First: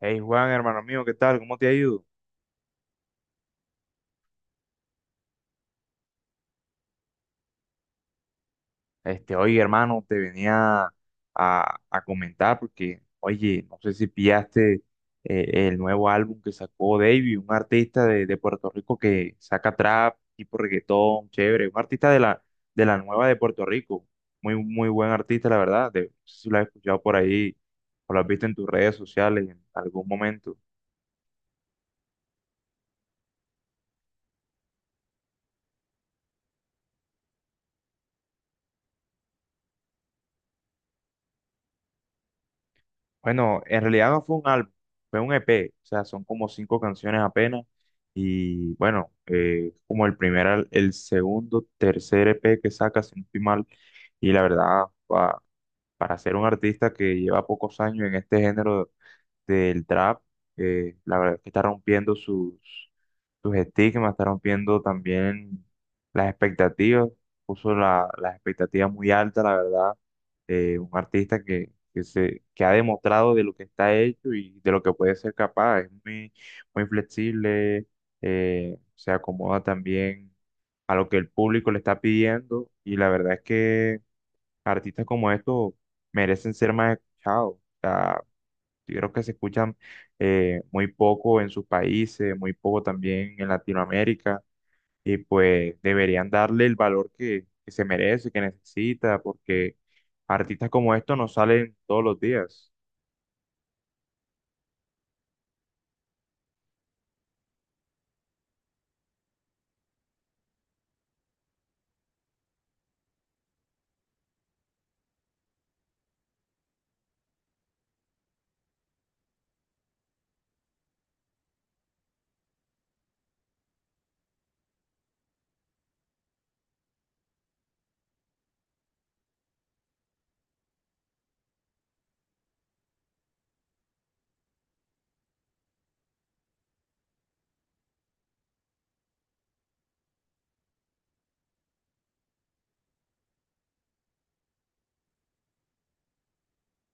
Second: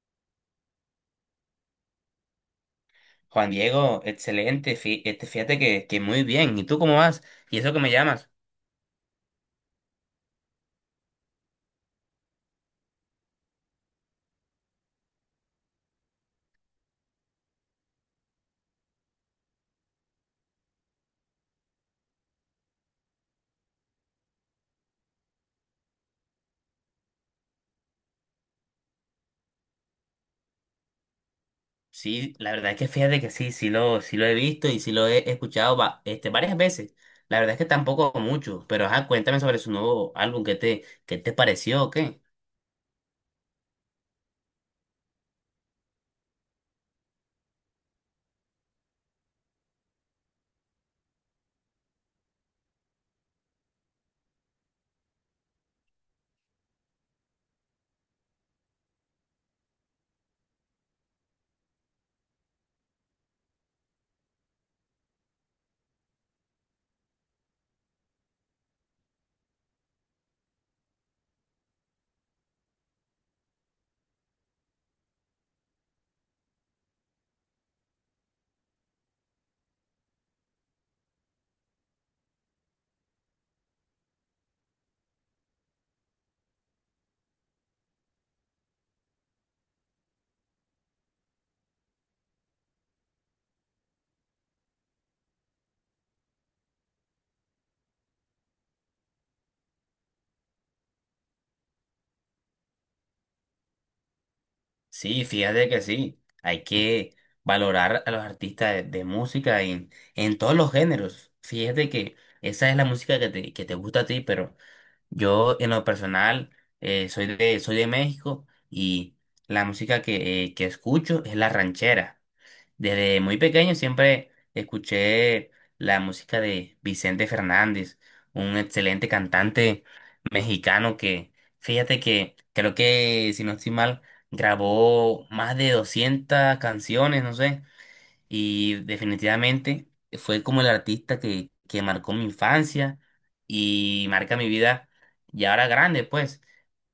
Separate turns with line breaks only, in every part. Hey Juan, hermano mío, ¿qué tal? ¿Cómo te ha ido?
Juan Diego, excelente. Este, fíjate que muy bien. ¿Y tú cómo vas? ¿Y eso que me llamas?
Oye, hermano, te venía a comentar porque, oye, no sé si pillaste el nuevo álbum que sacó Davey, un artista de Puerto Rico que saca trap, tipo reggaetón, chévere, un artista de la nueva de Puerto Rico, muy, muy buen artista, la verdad, no sé si lo has escuchado por ahí o lo has visto en tus redes sociales en algún momento.
Sí, la verdad es que fíjate que sí, sí lo he visto y sí lo he escuchado, este, varias veces. La verdad es que tampoco mucho, pero ajá, cuéntame sobre su nuevo álbum. ¿Qué te pareció o qué?
Bueno, en realidad no fue un álbum, fue un EP, o sea, son como cinco canciones apenas. Y bueno, como el primer, el segundo, tercer EP que saca, si no estoy mal. Y la verdad, para ser un artista que lleva pocos años en este género, del trap. Eh, la verdad es que está rompiendo sus, sus estigmas, está rompiendo también las expectativas, puso las expectativas muy altas, la verdad. Eh, un artista que, que ha demostrado de lo que está hecho y de lo que puede ser capaz. Es muy, muy flexible, se acomoda también a lo que el público le está pidiendo, y la verdad es que artistas como estos merecen ser más escuchados. O sea, creo que se escuchan muy poco en sus países, muy poco también en Latinoamérica, y pues deberían darle el valor que se merece, que necesita, porque artistas como estos no salen todos los días.
Sí, fíjate que sí. Hay que valorar a los artistas de música, en todos los géneros. Fíjate que esa es la música que te gusta a ti, pero yo, en lo personal, soy de México, y la música que escucho es la ranchera. Desde muy pequeño siempre escuché la música de Vicente Fernández, un excelente cantante mexicano fíjate que creo que, si no estoy mal, grabó más de 200 canciones, no sé, y definitivamente fue como el artista que marcó mi infancia y marca mi vida ya ahora grande, pues,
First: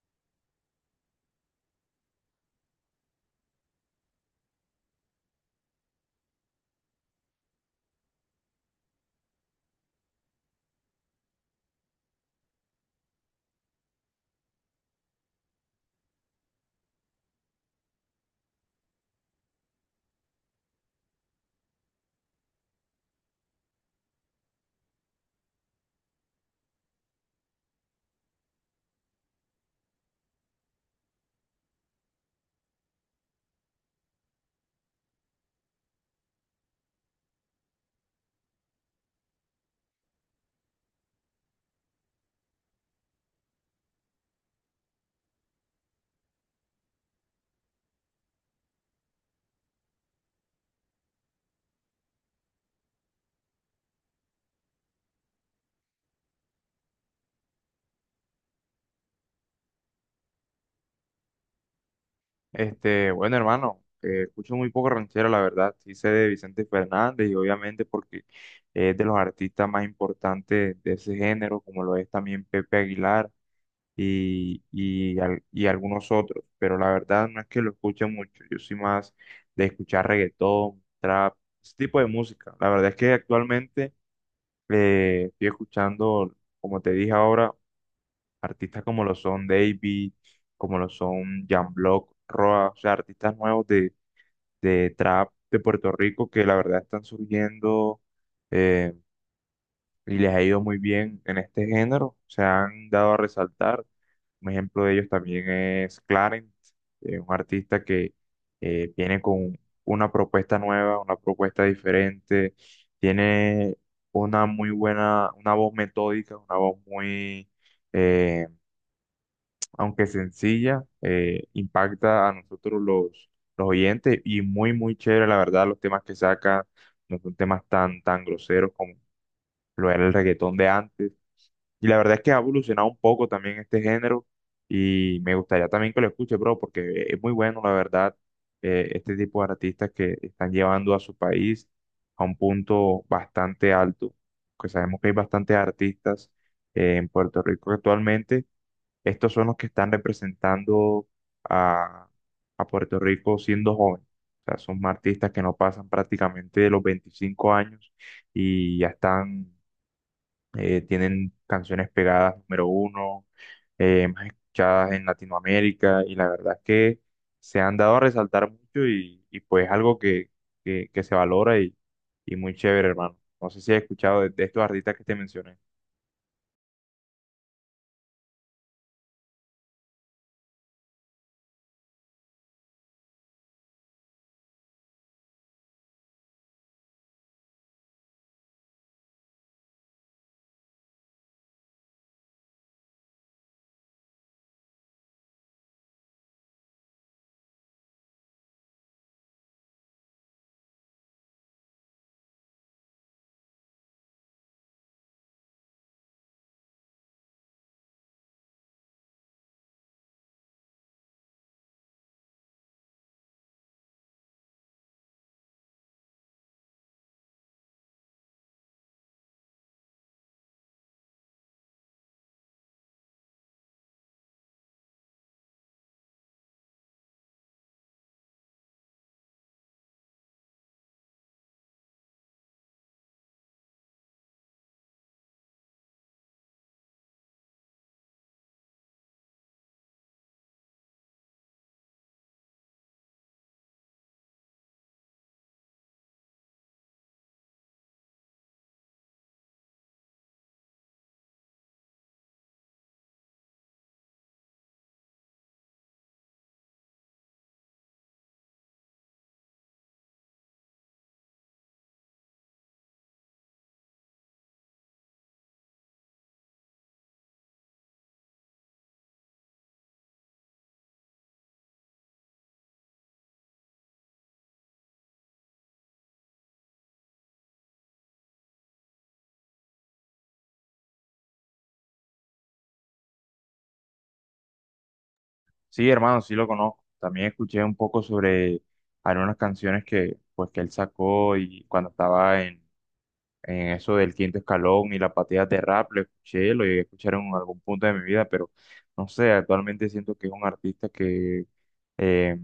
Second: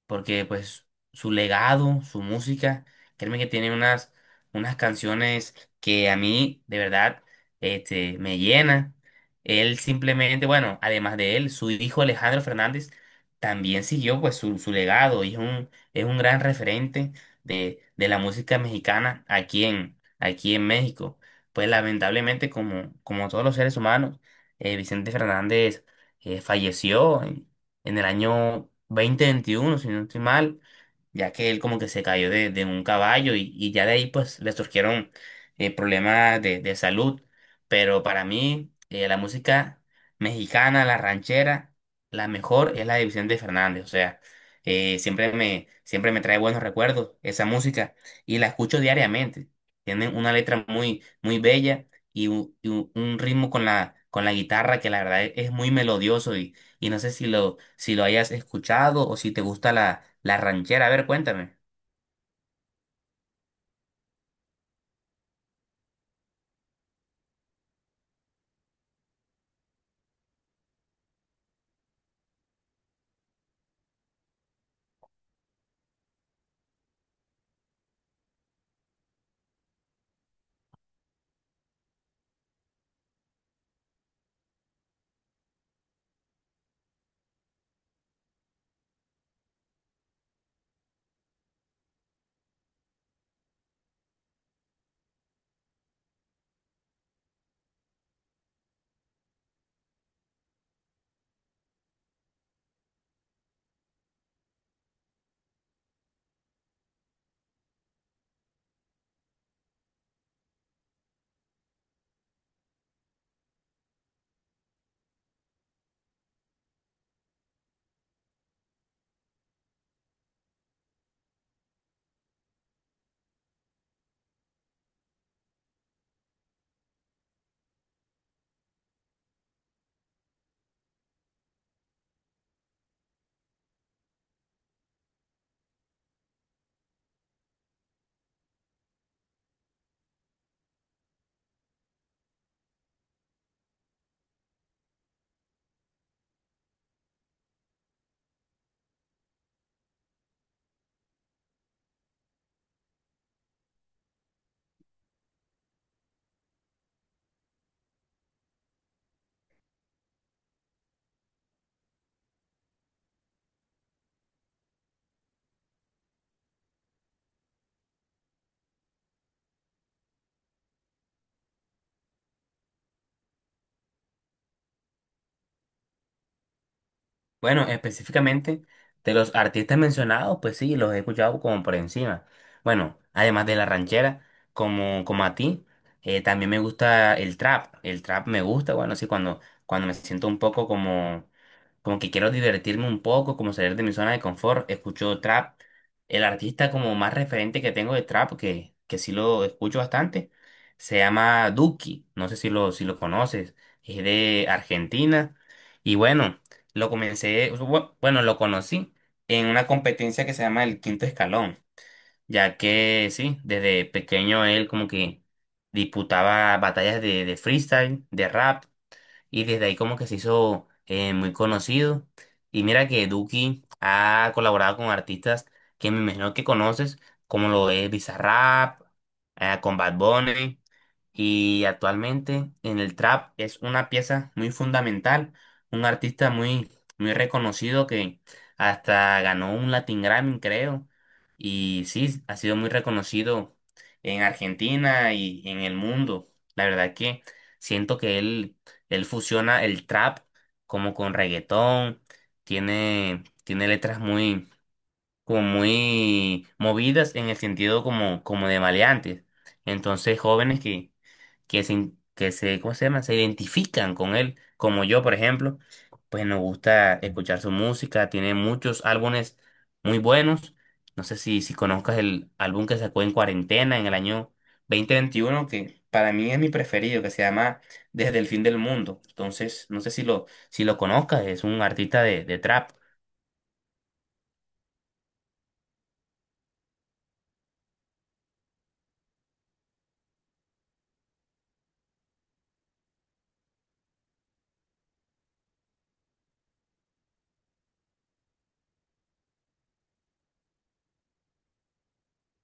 porque pues su legado, su música, créeme que tiene unas, canciones que a mí de verdad, este, me llena. Él simplemente, bueno, además de él, su hijo Alejandro Fernández también siguió pues su legado, y es un gran referente de la música mexicana aquí en, aquí en México. Pues lamentablemente, como todos los seres humanos, Vicente Fernández falleció en, el año 2021, si no estoy mal, ya que él como que se cayó de un caballo y ya de ahí pues le surgieron, problemas de salud. Pero para mí, la música mexicana, la ranchera, la mejor es la de Vicente Fernández. O sea, siempre me trae buenos recuerdos esa música, y la escucho diariamente. Tienen una letra muy muy bella, y un ritmo con la guitarra, que la verdad es muy melodioso, y no sé si lo, si lo hayas escuchado, o si te gusta la ranchera. A ver, cuéntame.
Bueno, hermano, escucho muy poco ranchero, la verdad. Sí sé de Vicente Fernández, y obviamente porque es de los artistas más importantes de ese género, como lo es también Pepe Aguilar. Y algunos otros, pero la verdad no es que lo escuche mucho, yo soy más de escuchar reggaetón, trap, ese tipo de música. La verdad es que actualmente estoy escuchando, como te dije ahora, artistas como lo son Davey, como lo son Jan Block, Roa, o sea, artistas nuevos de trap de Puerto Rico que la verdad están surgiendo, eh, y les ha ido muy bien en este género, se han dado a resaltar. Un ejemplo de ellos también es Clarence, un artista que viene con una propuesta nueva, una propuesta diferente, tiene una muy buena, una voz metódica, una voz muy, eh, aunque sencilla, impacta a nosotros los oyentes, y muy, muy chévere, la verdad, los temas que saca no son temas tan, tan groseros como lo era el reggaetón de antes. Y la verdad es que ha evolucionado un poco también este género, y me gustaría también que lo escuche, bro, porque es muy bueno, la verdad, este tipo de artistas que están llevando a su país a un punto bastante alto, que sabemos que hay bastantes artistas en Puerto Rico actualmente. Estos son los que están representando a, a Puerto Rico siendo jóvenes. O sea, son artistas que no pasan prácticamente de los 25 años y ya están, tienen canciones pegadas número uno, más escuchadas en Latinoamérica, y la verdad es que se han dado a resaltar mucho y pues algo que, que se valora, y muy chévere, hermano. No sé si has escuchado de estos artistas que te mencioné.
Bueno, específicamente, de los artistas mencionados, pues sí, los he escuchado como por encima. Bueno, además de la ranchera, como a ti, también me gusta el trap. El trap me gusta, bueno, sí, cuando, me siento un poco como, que quiero divertirme un poco, como salir de mi zona de confort, escucho trap. El artista como más referente que tengo de trap, que, sí lo escucho bastante, se llama Duki. No sé si lo, conoces, es de Argentina. Y bueno, lo comencé, bueno, lo conocí en una competencia que se llama el Quinto Escalón, ya que sí, desde pequeño, él como que disputaba batallas de freestyle, de rap, y desde ahí como que se hizo, muy conocido. Y mira que Duki ha colaborado con artistas que me imagino que conoces, como lo es Bizarrap, con Bad Bunny. Y actualmente, en el trap, es una pieza muy fundamental, un artista muy, muy reconocido, que hasta ganó un Latin Grammy, creo. Y sí, ha sido muy reconocido en Argentina y en el mundo. La verdad, que siento que él fusiona el trap como con reggaetón, tiene, letras muy, como muy movidas, en el sentido como, de maleantes. Entonces, jóvenes que se, ¿cómo se llama?, se identifican con él, como yo, por ejemplo, pues nos gusta escuchar su música, tiene muchos álbumes muy buenos. No sé si, conozcas el álbum que sacó en cuarentena en el año 2021, que para mí es mi preferido, que se llama Desde el Fin del Mundo. Entonces, no sé si lo, conozcas, es un artista de trap.
Sí, hermano, sí lo conozco. También escuché un poco sobre algunas canciones que, pues, que él sacó y cuando estaba en eso del quinto escalón y la pateada de rap, lo escuché, lo llegué a escuchar en algún punto de mi vida, pero no sé, actualmente siento que es un artista que eh,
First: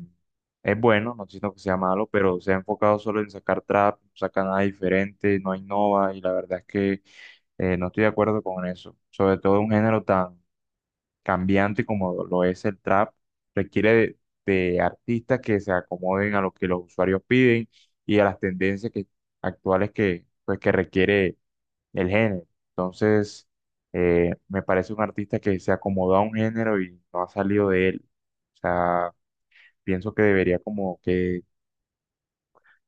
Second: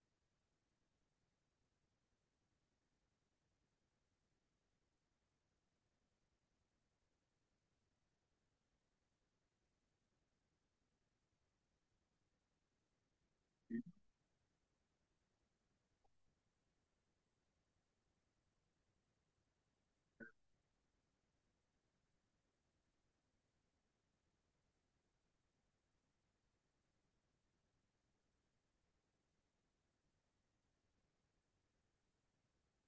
es bueno, no siento que sea malo, pero se ha enfocado solo en sacar trap, no saca nada diferente, no innova, y la verdad es que no estoy de acuerdo con eso. Sobre todo un género tan cambiante como lo es el trap, requiere de artistas que se acomoden a lo que los usuarios piden y a las tendencias que, actuales que, pues, que requiere el género. Entonces, me parece un artista que se acomodó a un género y no ha salido de él. O sea, pienso que debería como que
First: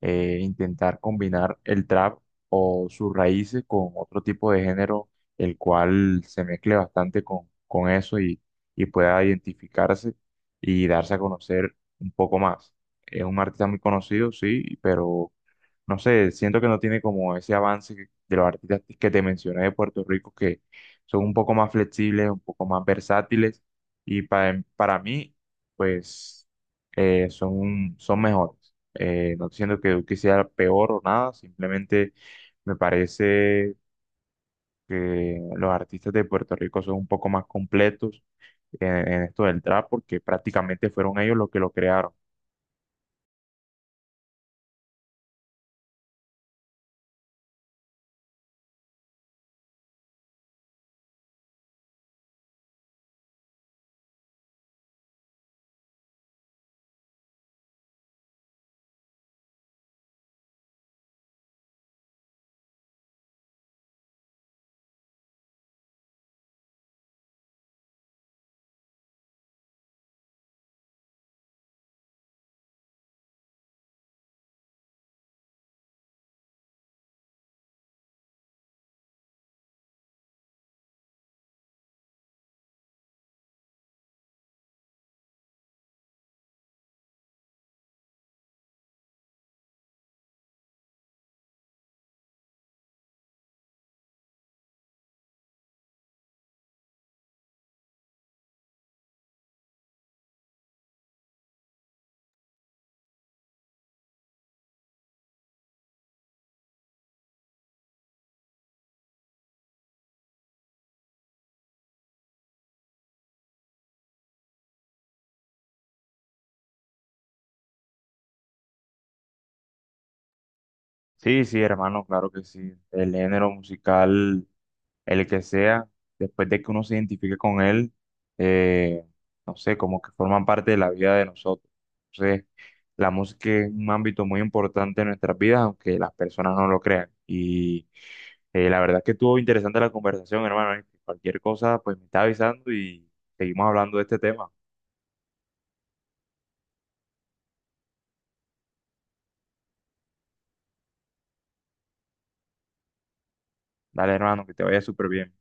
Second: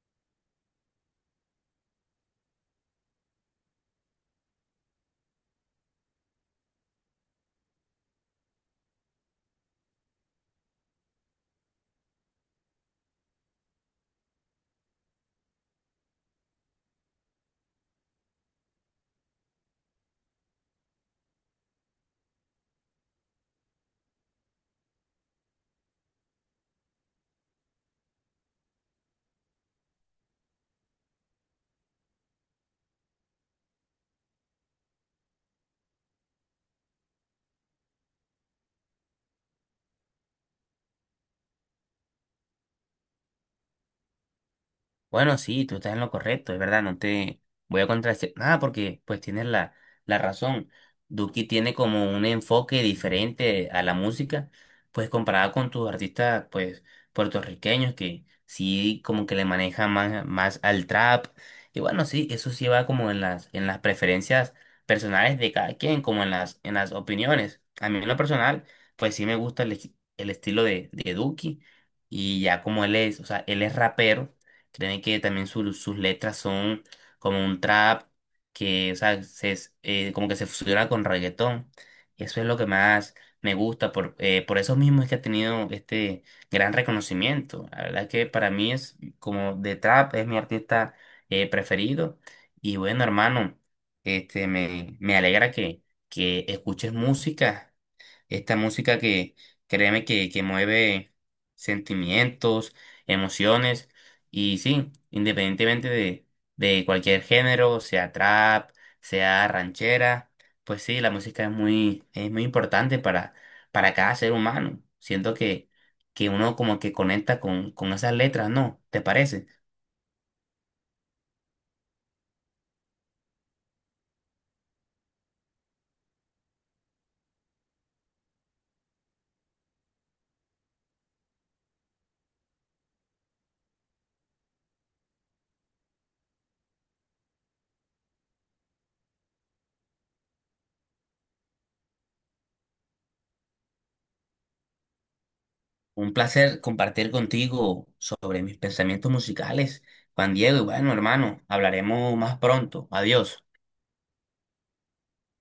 intentar combinar el trap o sus raíces con otro tipo de género, el cual se mezcle bastante con eso, y pueda identificarse y darse a conocer un poco más. Es un artista muy conocido, sí, pero no sé, siento que no tiene como ese avance de los artistas que te mencioné de Puerto Rico, que son un poco más flexibles, un poco más versátiles, y para mí, pues, son mejores. No estoy diciendo que Duque sea peor o nada, simplemente me parece que los artistas de Puerto Rico son un poco más completos en esto del trap, porque prácticamente fueron ellos los que lo crearon.
Bueno, sí, tú estás en lo correcto, es verdad, no te voy a contradecir nada, porque pues tienes la razón. Duki tiene como un enfoque diferente a la música, pues comparada con tus artistas, pues, puertorriqueños, que sí como que le manejan más, más al trap. Y bueno, sí, eso sí va como en las preferencias personales de cada quien, como en las opiniones. A mí, en lo personal, pues sí me gusta el estilo de Duki, y ya, como él es, o sea, él es rapero. Créeme que también sus letras son como un trap que, o sea, como que se fusiona con reggaetón. Y eso es lo que más me gusta. Por eso mismo es que ha tenido este gran reconocimiento. La verdad, que para mí, es como de trap, es mi artista, preferido. Y bueno, hermano, este, me, alegra que, escuches música. Esta música que créeme que, mueve sentimientos, emociones, y sí, independientemente de cualquier género, sea trap, sea ranchera, pues sí, la música es muy importante para, cada ser humano. Siento que, uno como que conecta con, esas letras, ¿no? ¿Te parece?
Sí, sí, hermano, claro que sí. El género musical el que sea, después de que uno se identifique con él, eh, no sé, como que forman parte de la vida de nosotros. Entonces, la música es un ámbito muy importante en nuestras vidas, aunque las personas no lo crean. Y la verdad es que estuvo interesante la conversación, hermano. Cualquier cosa, pues me está avisando y seguimos hablando de este tema.
Un placer compartir contigo sobre mis pensamientos musicales, Juan Diego, y bueno, hermano, hablaremos más pronto. Adiós.
Dale, hermano, que te vaya súper bien.